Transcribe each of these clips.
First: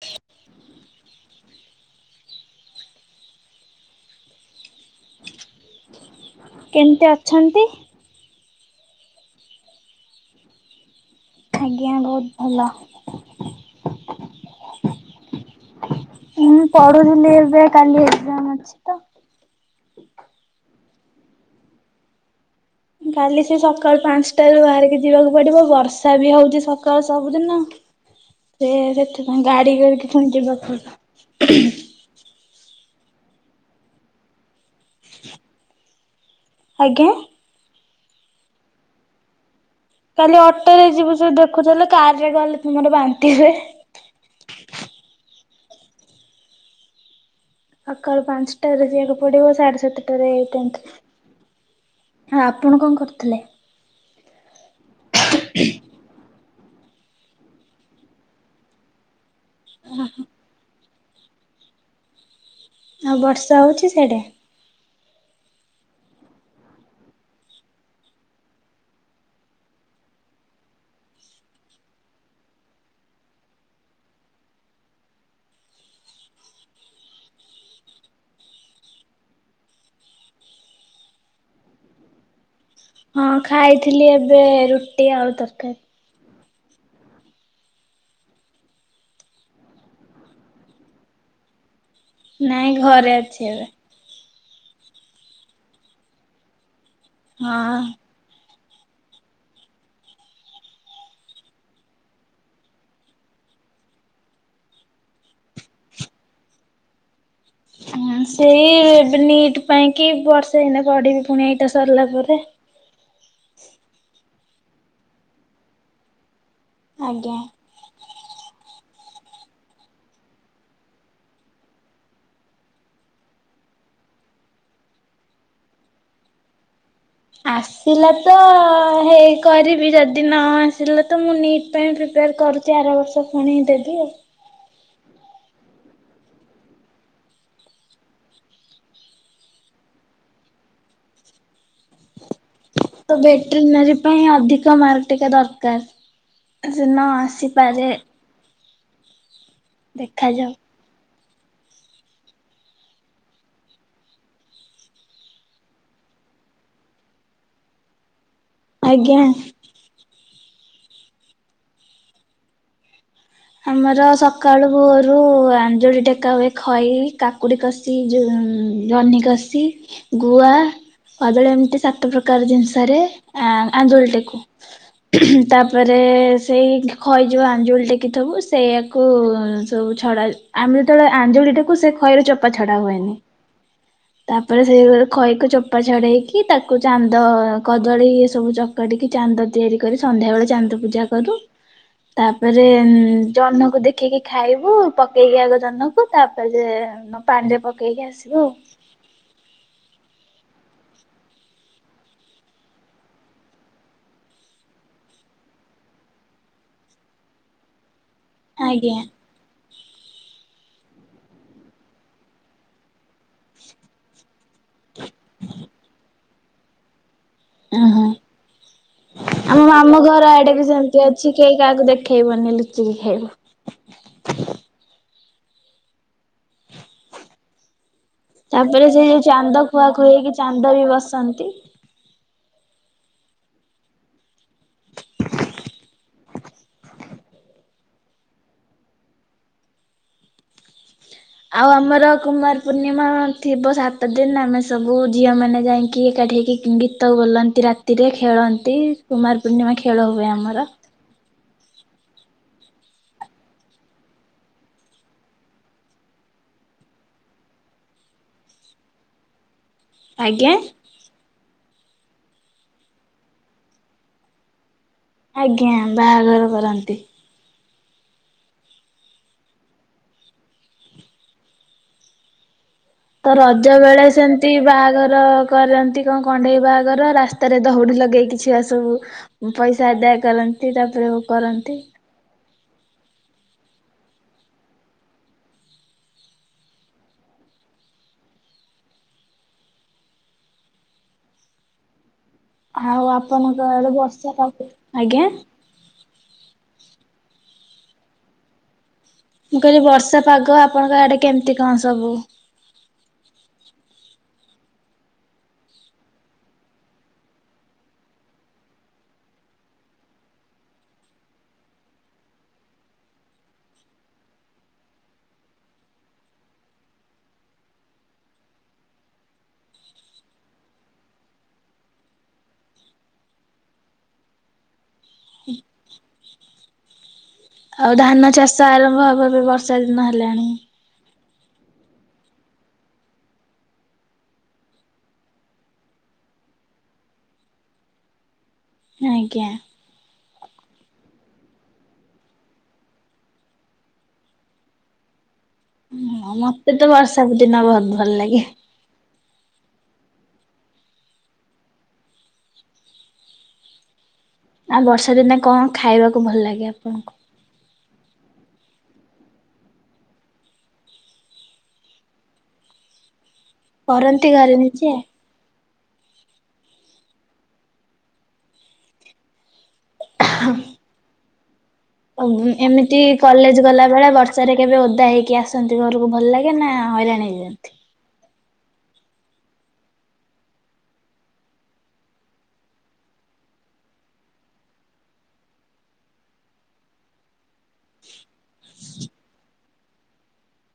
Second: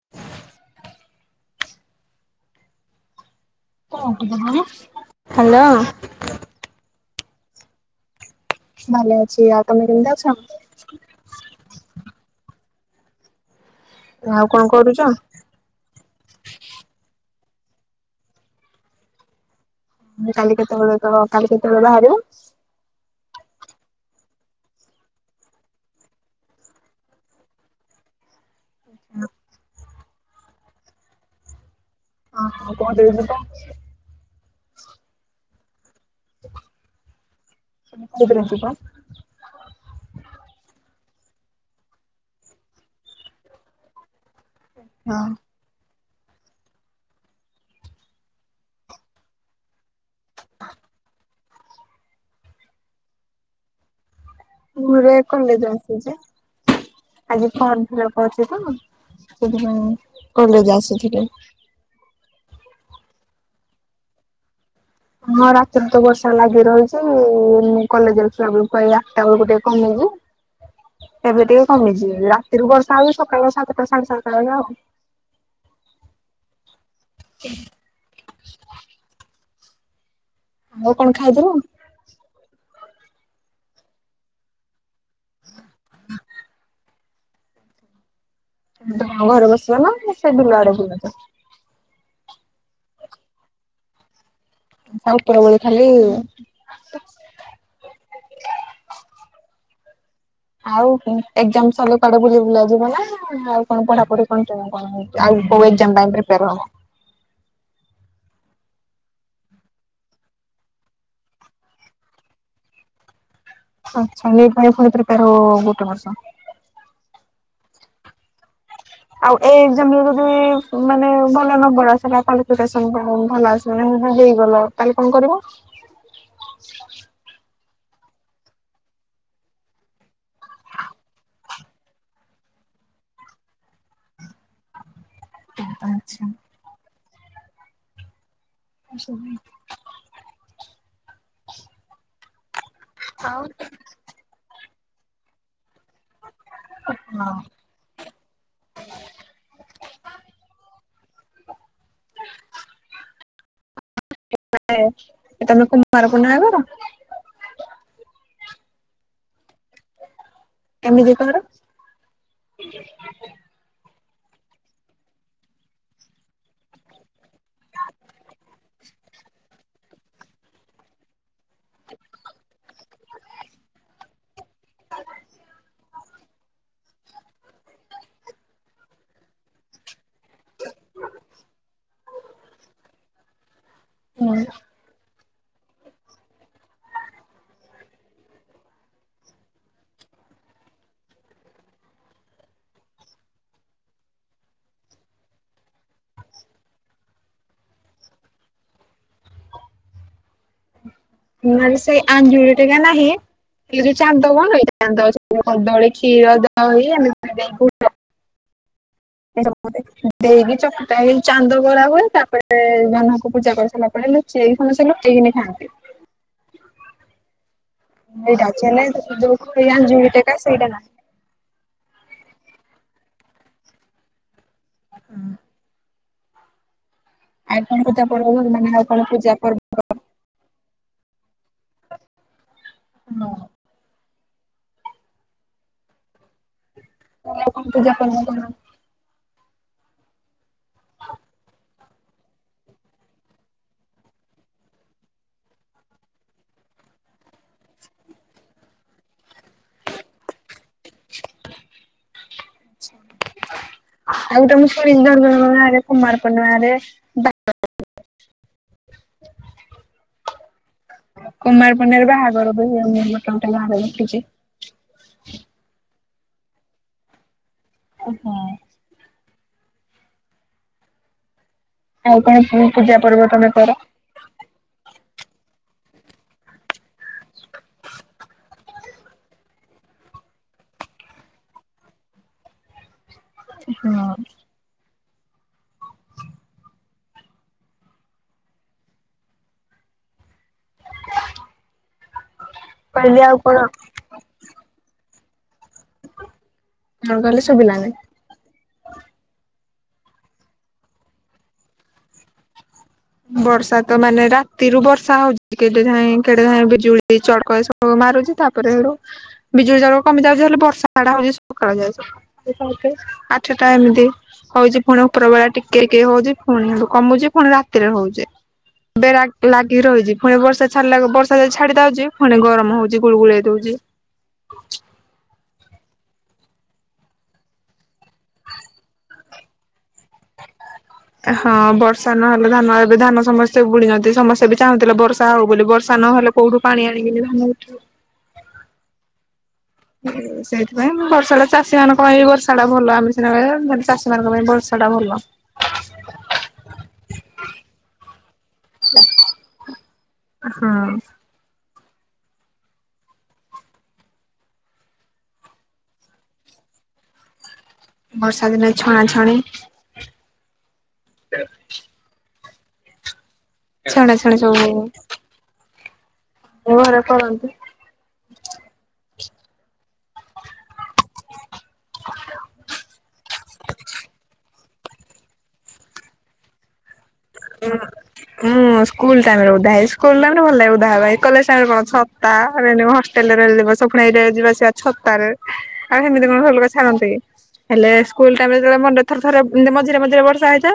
ଛି [inaudible] ହ୍ୟାଲୋ। କେମିତି ଅଛନ୍ତି? ଭଲ ଅଛି। ଆଉ ତମେ କେମିତି ଅଛ? ଆଜ୍ଞା ବହୁତ ଭଲ। ଆଉ କଣ କରୁଚ? ମୁଁ ପଢୁଥିଲି ଏବେ କାଲି ଏକ୍ଜାମ ଅଛି। ତ। କାଲି କେତେବେଳେ ତ କାଲି କେତେବେଳେ ବାହାରିବ। କାଲି ସେ ସକାଳୁ ପାଞ୍ଚଟାରୁ ବାହାରିକି ଯିବାକୁ ପଡିବ ବର୍ଷା ବି ହଉଚି ସକାଳୁ ସବୁଦିନ। ଫ ସେଥି କ ଗାଡି କରିକି ପୁଣି ଯିବାକୁ ପଡିବ। [unintelligible] ହ [inaudible] ଆଜ୍ଞା। [unintelligible] ଯିବ? କାଲି ଅଟୋ ରେ ଯିବୁ ସେ ଦେଖୁଥିଲେ କାର ରେ ଗଲେ ମୋର ବାନ୍ତିି ହୁଏ। ହଁ। ସକାଳୁ ପାଞ୍ଚଟାରେ ଯିବାକୁ ପଡିବ ସାଢେ ସାତଟାରେ ହେଇଥାନ୍ତି। ହଁ ଆପଣ କଣ କରୁଥିଲେ? [unintelligible] କଲେଜ ଆସିଚି ଆଜି ଫର୍ମ ଫିଲପ୍ ଅଛି ତ। ସେଥିପାଇଁ କଲେଜ ଆସିଥିଲି। ଆଉ ବର୍ଷା ହଉଚି ସିଆଡେ? ହଁ ରାତିରେ ତ ବର୍ଷା ଲାଗି ରହିଛି ମୁଁ କଲେଜରେ ଥିଲା ବେକୁ କ ଆଠଟା ବେଳକୁ ଟିକେ କମିଚି। ହ [inaudible] ଏବେ ଟିକେ କମିଚି ରାତିରୁ ବର୍ଷା ହଉ ସକାଳ ସାତଟା ସାଢେ ସାତଟା ବେଳେ ଆଉ। [inaudible] ହ [unintelligible] ଆଉ କଣ ଖାଇଥିଲ? ହଁ ଖାଇଥିଲି ଏବେ ରୁଟି ଆଉ ତରକାରୀ। ତ ଘରେ ବସିବା ନା ସେ ବିଲ ଆଡେ ବୁଲୁଚ? ନାଇଁ ଘରେ ଅଛି ଏବେ। [unintelligible] ଖାଲି ହଁ। ଆଉ ଏକଜାମ ସରିଲେ କୁଆଡେ ବୁଲି ବୁଲା ଯିବ ନା ଆଉ କଣ ପଢାପଢି କଣ କଣ [unintelligible] ଆଉ କେଉ ଏକଜାମ ପାଇଁ ପ୍ରିପେୟାର ହବ? ହଁ ସେଇ ନିଟ୍ ପାଇଁ କି ବର୍ଷେ ହେଇନା ପଢିବି ପୁଣି ଏଇଟା ସରିଲା ପରେ। ଆଚଛାଇ ପ୍ରିପେୟାର ହୁ ଗୋଟେ ବର୍ଷ। ଆଜ୍ଞା। ଆଉ ଏଇ ଏକ୍ଜାମରେ ଯଦି ମାନେ ଭଲ ନମ୍ବର ଆସିଲା କ୍ୱାଲିଫିକେସନ ଭଲ ଆସେ। ମୋନେ ହୁ ହୁ ହେଇଗଲ କାଲି କଣ କରିବ? ଆସ ଆସିଲା ତ ହେଇ କରିବି ଯଦି ନ ଆସିଲା ତ ମୁଁ ନିଟ୍ ପାଇଁ ପ୍ରିପେୟାର କରୁଛି। ଚାର ବର୍ଷ ପୁଣି ଦେବି ଆଉ ଆଛା। ଆସୁନି। ତ ବେଟେନାରୀ ପାଇଁ ଅଧିକ ମାର୍କ ଟିକେ ଦରକାର ସିନା ଆସି ପରେ ଦେଖାଯାଉ। ତମେ କୁମାର ପୁଣିମା କର [unintelligible] ଆଜ୍ଞା। କେମିତି କର? ଜିକ୍ଞା [inaudible] ଆମର ସକାଳୁ ଭୋରୁ ଆଞ୍ଜୁଳି ଟେକା ହୁଏ ଖଇ, କା କକୁଡି କଷି, ଯୋ ଜହ୍ନି କଷି ଗୁଆ କଦଳୀ ଏମିତି ସାତ ପ୍ରକାର ଜିନିଷରେ ଆଞ୍ଜୁଳି ଟେକୁ। ତାପରେ ସେଇ ଖଇଯୋଉ ଆଞ୍ଜୁଳି ଟିକେ ଟେକିଥିବୁ ସେଇୟାକୁ ସବୁ ଛଡା, ଆମେ ଯେତେବେଳେ ଆଞ୍ଜୁଳି ଟେକୁ ସେ ଖଇର ଚୋପା ଛଡା ହୁଏନି। ତାପରେ ସେଇ ଖଇକୁ ଚୋପା ଛଡେଇକି, ତାକୁ ଚାନ୍ଦ କଦଳୀ ଏ ସବୁ ଚକାଟିକି ଚାନ୍ଦ ତିଆରି କରି ସନ୍ଧ୍ୟା ବେଳେ ଚାନ୍ଦ ପୂଜା କରୁ। ତାପରେ ହୁଁ ଜହ୍ନ କୁ ଦେଖିକି ଖାଇବୁ ପକେଇକି ଆଗ ଜହ୍ନ କୁ, ତାପରେ ନ ପାଣିରେ ପକେଇକି ଆସିବୁ ଆଉ। ନହେଲେ ସେଇ ଆଞ୍ଜୁଳି ଟେକା ନାହିଁ। ଏ ଯୋଉ ଚାନ୍ଦ କଣ ଚାନ୍ଦ ସବୁ କଦଳୀ, କ୍ଷୀର, ଦହି ଏମିତି [unintelligible] ଆଜ୍ଞା। ଦେଇକି ଚକଟା ହେଇ ଚାନ୍ଦ କରା ହୁଏ। ତାପରେ ଜହ୍ନ ଙ୍କୁ ପୂଜା କରି ସାରିଲା ପରେ ସେ ଖିନା ସେ ଲୁଚେଇକି ଖାଆନ୍ତି। ଓହୋ ଏଇଟା ଅଛି ହେଲେ, ସେ ଯୋଉ ଖଇ ଆଞ୍ଜୁଳି ଟେକା ସେଇଟା ନାହିଁ। [unintelligible] ସେ କେଇ କାହାକୁ ଦେଖେଇବନି ଲୁଚିକି ଖାଇବୁ। ହୁଁ। ଆପଣ ପୂଜା ପରରୁ ମାନେ ଆଉ କଣ ପୂଜା ପର୍ବ ଖୁଆ-ଖୁଇ ହେଇକି ଚାନ୍ଦ ବି ବସାନ୍ତି। ହଁ। ଆଉ ପୂଜା କରନ୍ ତମେ? ଆଉ ଆମର କୁମାର ପୂର୍ଣ୍ଣିମା ଥିବ ସାତ ଦିନ ଆମେ ସବୁ ଝିଅମାନେ ଯାଇକି ଏକାଠି ହେଇକି ଗୀତ ବୋଲନ୍ତି ରାତିରେ, ଖେଳନ୍ତି କୁମାର ପୂର୍ଣ୍ଣିମା ଖେଳ ହୁଏ ଆମର। ଆଉ ଗୋଟେ ମୁଁ ଶୁଣିଛି ଜନ୍ ଜନ୍ କୁମାର ପୂର୍ଣ୍ଣିମା ରେ ଆଜ୍ଞା। କୁମାର ପୂ୍ଣ୍ଣିମା ବାହାଘର ବି ହୁଏ ମୁଁ ଗୋଟେ ଗୋଟେ ଗାଁ ରେ ମୁଁ ଦେଖିଛି। ଆଜ୍ଞା ବାହାଘର କରନ୍ତି। ଓହୋ! ଆଉ କଣ କୁ ତ ରଜ ବେଳେ ସେମତି ବାହାଘର କରନ୍ତି କଣ କଣ୍ଢେଇ ବାହାଘର ରାସ୍ତାରେ ଦଉଡ଼ି ଲଗେଇକି ଛୁଆ ସବୁ ପଇସା ଆଦାୟ କରନ୍ତି, ତାପରେ କରନ୍ତି। ହଁ! ଆଉ କହିଲି କଣ ଆପଣଙ୍କ ଆଡେ ବର୍ଷା? ଆଜ୍ଞା! କଣ କହିଲେ ସବୁିଲାନେ? ମୁଁ କହିଲି ବର୍ଷା ପାଗ, ଆପଣଙ୍କ ଆଡେ କେମିତି କଣ ସବୁ? ବର୍ଷା ତ ମାନେ ରାତିରୁ ବର୍ଷା ହଉଛି, କେଡେ ଯାଏଁ କେଡେ ଯାଏଁ ବିଜୁଳି ଚଳକ ମାରୁଛି ତାପରେ ସେଡୁ ବିଜୁଳି ଜଳ କମି ଯାଉଛି ହେଲେ, ବର୍ଷା ମାଡ ହଉଛି ସକାଳ ଯାଉଛି। ଆଠଟା ଏମିତି। ହଉଛି ପୁଣି ଉପର ବେଳା ଟିକେ-ଟିକେ ହଉଛି ପୁଣି କମୁଛି ପୁଣି ରାତିରେ ହଉଛି। ବେରା ଲାଗି ରହିଛି ପୁଣି ବର୍ଷା ଛାଡିଲା ବେଳକୁ ବର୍ଷା ଯା ଛାଡି ଦଉଛି, ପୁଣି ଗରମ ହଉଛି ଗୁଳଗୁଳି ଦଉଛି। ଆଉ ଧାନ ଚାଷ ଆରମ୍ଭ ହବ ବି ବର୍ଷା ଦିନ ହେଲାଣି। ହଁ! ବର୍ଷା ନହେଲେ ଧାନ ଏବେ ଧାନ ସମସ୍ତେ ବୁଣିଛନ୍ତି। ସମସ୍ତେ ବି ଚାହୁଁଥିଲେ, ବର୍ଷା ହଉ ବୋଲି ବର୍ଷା ନହଲେ କଉଠୁ ପାଣି ଆଣିକି ଦେବେ ତମଠ ଆଜ୍ଞା! ହୁଁ! ସେଇଥି ପାଇଁ ବର୍ଷାଟା ଚାଷୀ ମାନଙ୍କ ପାଇଁ ବର୍ଷା ଟା ଭଲ ଆମେ ସେନା କହିଦେବା ହେଲେ, ଚାଷୀ ମାନଙ୍କ ପାଇଁ ବର୍ଷା ଟା ଭଲ। ହଁ! ମତେ ତ ବର୍ଷା ଦିନ ବହୁତ ଭଲ ଲାଗେ। ହଁ [unintelligible] ଆଉ ବର୍ଷା ଦିନେ କଣ ଖାଇବାକୁ ଭଲ ଲାଗେ ଆପଣଙ୍କୁ। ବର୍ଷା ଦିନେ ଛଣା ଛଣି। ଛଡା କରନ୍ତି ଛାଉ ଘରେ ସବୁ। ନିଜେ? ଘରେ କରନ୍ତୁ। ହଁ। ଏମିତି କଲେଜ ଗଲାବେଳେ ବର୍ଷାରେ କେବେ ଓଦା ହେଇକି ଆସନ୍ତି ଘରକୁ ଭଲ ଲାଗେ ନା ହଇରାଣ ଦିଅନ୍ତି ଉ ମୁଁ ସ୍କୁଲ ଟାଇମ ରେ ଉଧା ସ୍କୁଲ ଟାଇମ ରେ ଭଲ ଲାଗେ ଉଧାହ ଭାଇ କଲେଜ ଟାଇମରେ କଣ ରେ ହଷ୍ଟେଲ ରେ ରିବ ସୁ ଏଇ ଯିବାସିବା ଛତା ରେ। ଆଉ ସେମିତି କଣ ହଲୋକ ଛାଡ଼ନ୍ତି କି। ହେଲେ ସ୍କୁଲ ଟାଇମ ରେଳେ ମରେ ଥରେ ଥରେ ମଝିରେ ମଝିରେ ବର୍ଷା ହେଇଥା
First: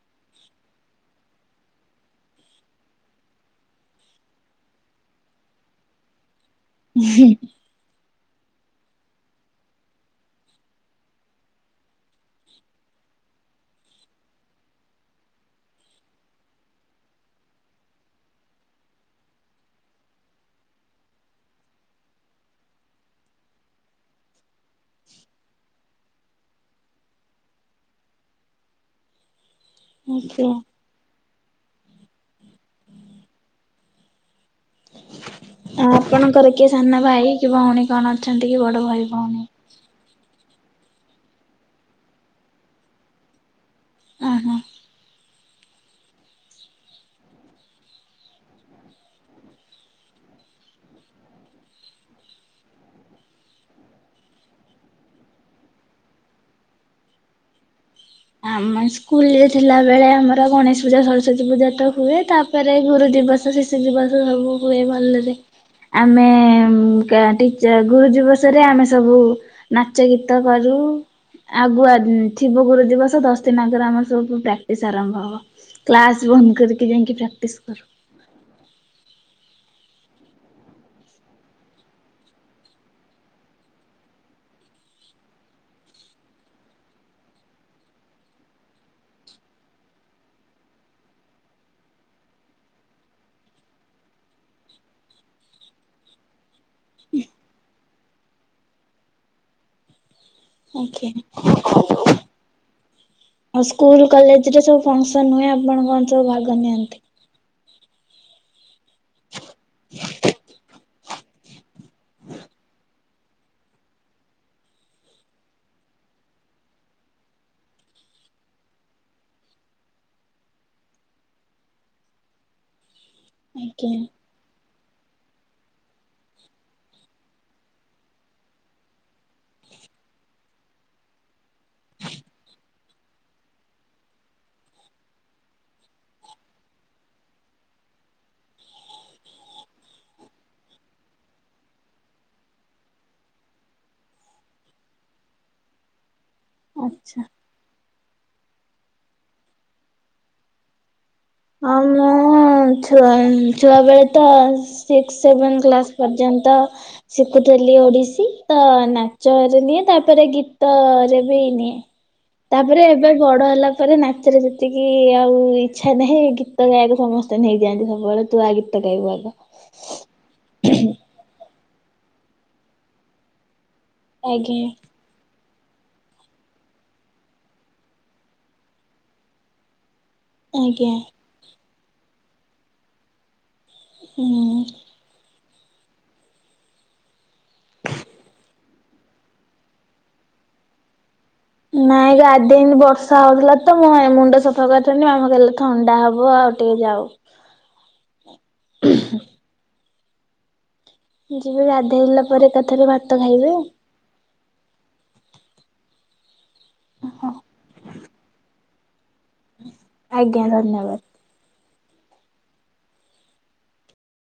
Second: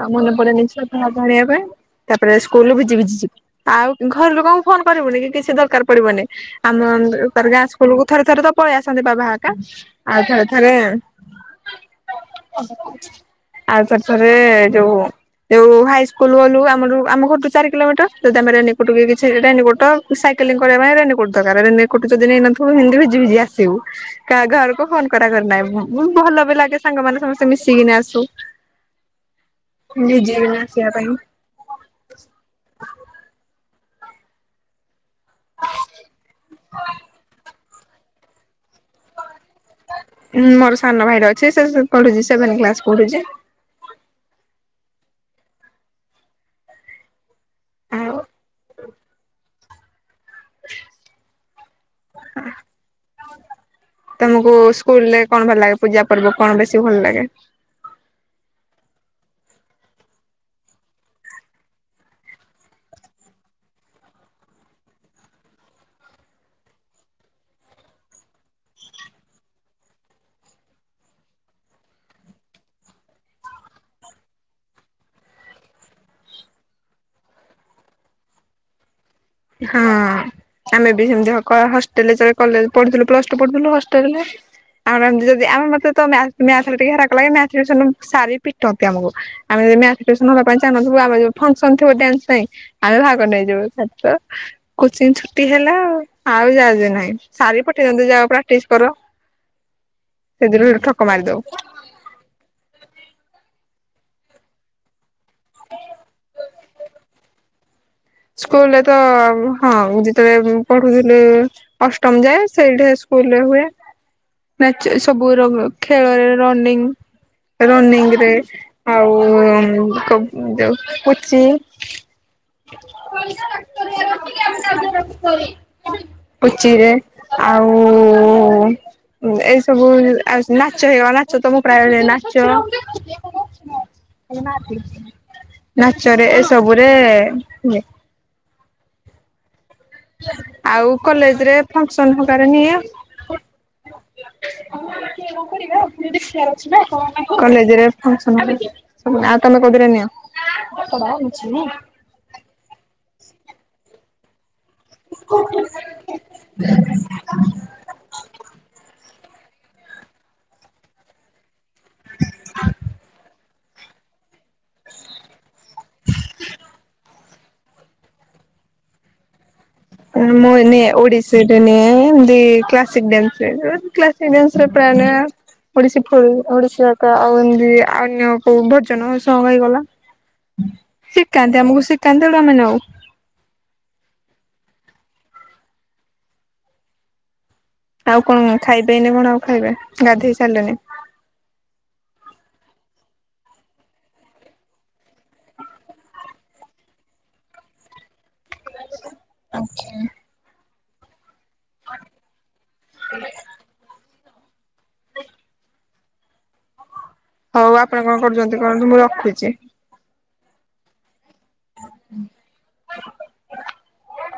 ଆଉ ମନେ ପଡେନ। ହ ଧାରିବା ପାଇଁ ତାପରେ ସ୍କୁଲୁ ଭିଜି ଭିଜିଯିବୁ ଆଉ ଘର ଲୋକଙ୍କୁ ଫୋନ କରିବୁନି କି କିଛି ଦରକାର ପଡିବନି। ଆମରଗାଁ ସ୍ୁଲକୁ ଥରେ ଥରେ ତ ପଳେଇ ଆସନ୍ତି ବାବାକା ଆଉ ଥରେ ଥରେ ଆଉ ତାର ଥରେ ଯୋଉ ଯୋଉ ହାଇସ୍କୁଲ ହଲୁ ଆମର ଆମ ଘରଠୁ ଚାରି କିଲୋମିଟର ଯଦି ଆମରେ ନିକଟ କିଛି ନିକଟ। ସାଇକେଲିଂ କରିବା ପାଇଁ ରେନିୋଟ ଦର ରେନିୋଟ ଯଦ ନେଇ ନଥିବ ହିତି ଭିଜି ଭିଜି ଆସିବୁ। ଘରକୁ ଫୋନ କରା କରି ନାହିଁ ଭଲ ବି ଲାଗେ ସାଙ୍ଗମାନୋନ ସମସ୍ତେ ମିଶିକିନ ଆସୁ। [inaudible] ଜ ଜି ଆଜ୍ଞା। ବିନାସିବା ପାଇଁ। ଆପଣଙ୍କର କିଏ ସାନ ଭାଇ କି ଭଉଣୀ କଣ ଅଛନ୍ତି କି ବଡ ଭାଇ ଭଉଣୀ। ମୋର ସାନ ଭାଇର ଅଛି ସେ ପଢୁଛି ସେଭେନ କ୍ଲାସ ପଢୁଛି। ଓ ହୋ। ଆଉ। [inaudible] [inaudible] ତମକୁ ସ୍କୁଲରେ କଣ ଭଲ ଲାଗେ ପୂଜା ପର୍ବ କଣ ବେଶୀ ଭଲ ଲାଗେ। ଆମ ସ୍କୁଲରେ ଥିଲାବେଳେ ଆମର ଗଣେଶ ପୂଜା ସରସ୍ଵତୀ ପୂଜା ତ ହୁଏ ତା। ରେ ଗୁରୁ ଦିବସ ଶିଶୁ ଦିବସ ସବୁ ହୁଏ ଭଲରେ ଆମେ ଗୁରୁ ଦିବସରେ ଆମେ ସବୁ। ନାଚ ଗୀତ କରୁ ଆଗୁଆ ଥିବ ଗୁରୁ ଦିବସ। ଦଶ ଦିନ ଆଗରେ ଆମର ସବୁ ପ୍ରାକ୍ଟିସ ଆରମ୍ଭ ହବ କ୍ଲାସ ବନ୍ଦ କରିକି ଯାଇକି ପ୍ରାକ୍ଟିସ କର। ହଁ। ଆମେ ବି ସେମିତି ହଷ୍ଟେଲଲେ ପଢୁଥିଲୁ ପ୍ଲସ ଟୁଥିଲୁ ହେଲରେ। ଆମରମତି ଯଦି ଆମେ ମତେ ମ ଟିକେ ହେରାକ ଲାଗେ ମ ଶୁଣୁ ସାରି ପିଟନ୍ତି ଆମକୁ। ଆମେ ଯଦିସ ହବା ପାଇଁ ଚାଁହିଁବୁ ଆମ ଯ ଫଙ୍କସନ ଥିବ ଡ୍ୟାନ୍ସ ପାଇଁ ଆମେ ଭାଗ ନେଇଯିବୁ। ହ। କୋଚିଂ ଛୁଟି ହେଲା ଆ ଆଉ ଯାହା ଯେ ନାହିଁ ସାରି ପଠେଇନ୍ତ ଯା ପ୍ରାକ୍ଟିସ କର। ହ। ସେଥିରୁ ହେଠୁ ଆଉ ଠକ ମାରିଦଉ ସ୍କୁଲ କଲେଜରେ ସବୁ। ଫୁନକ୍ସନ ନୁହେଁ ଆପଣଙ୍କଞ୍ଚ ଭାଗ ନିଅନ୍ତି। ସ୍କୁଲରେ ତ ହଁ ମୁ ଯେତେବେଳେ ପଢୁଥିଲି। ଅଷ୍ଟମ ଯାଏ ସେଇଠି ସ୍କୁଲରେ ହୁଏ। ନାଚ ସବୁ ଖେଳରେ ରନିଂ। ରନିଂ ରେ ଆଉ କୁଚି। ହୁଁ। ଆଜ୍ଞା। ପୁଚିରେ ଆଉ ଏଇ ସବୁ ଆଉ ନାଚ ହେଇଗ ନାଚ ତମକୁା ନାଚ। ନାଚରେ ଏ ସବୁରେ ଏ [unintelligible] ଆଉ କଲେଜରେ ଫଙ୍କସନ ହବାରେ ହିଁ ନି, ଆ କରିବା ଆଚ୍ଛା ନିଦଶ କଲେଜରେ ଫଂକ୍ସନ ଆଉ ତମେ କୋଉଥିରେ ନିଅ। ହଁ ମୁଁଛୁଆ ଛୁଆବେେଳେ ତ ସିକ୍ସ ସେଭେନ୍ କ୍ଲାସ୍ ପର୍ଯ୍ୟନ୍ତ। ଶିଖୁଥିଲି ଓଡ଼ିଶୀ ତ ନାଚରେ ନିଏ, ତାପରେ ଗୀତରେ ବି ନିଏ। ତାପରେ ଏବେ ବଡ ହେଲା ପରେ ନାଚରେ ଯେତିକି ଆଉ ଇଛା ନାହିଁ। ହେଇ ଗୀତ ଗାଇବାକୁ ସମସ୍ତେ ନେଇଯାଆନ୍ତି। ସବୁବେଳେ ତୁ ଆ ଗୀତ ଗାଇବୁ ଆଗ ମୁଁ ନିଏ ଓଡିଶୀରେ ନିଏ ବି କ୍ଲାସିକ ଡ୍ୟାନ୍ସରେ ଆଜ୍ଞା କ୍ଲାସସରପ୍ରାୟ ନିଏ। ଓଡିଶୀ ଫ ଓଡିଶୀ ଆ ଆଉ ଏମତି ଅନ୍ୟ କୋଉ ଭୋଜନସଂଗ ହୋଇଗଲା। ଆଜ୍ଞା। କାନ୍ଦେ ଆମକୁ ସେ କାନ୍ଦଟା ଆମେ ନୋଉ। ହଁ। ଆଉ କଣ ଖାଇବେଇନି କଣ ଆଉ ଖାଇବେ ଗାଧେଇ ସାରିଲେନି। ନାଇଁ ଗାଧେଇନି ବର୍ଷା ହଉଥିଲା ତ ମୁ ମୁଣ୍ଡ ସଫା କରିଥିଲି ଆମ କଲେ ଥଣ୍ଡା ହବ ଆଉ କଟେଇ ଯାଉ। ଆଛା। ଯିବେ ଗାଧେଇଲା ପରେ ଏକାଥରେ ଭାତ ଖାଇବେ ଆଉ ହଁ। ହଉ ଆପଣ କଣ କରୁଛନ୍ତି? ସେ କରନ୍ତୁ ମୁଁ ରଖୁଛି। ଆଜ୍ଞା ଧନ୍ୟବାଦ। [inaudible]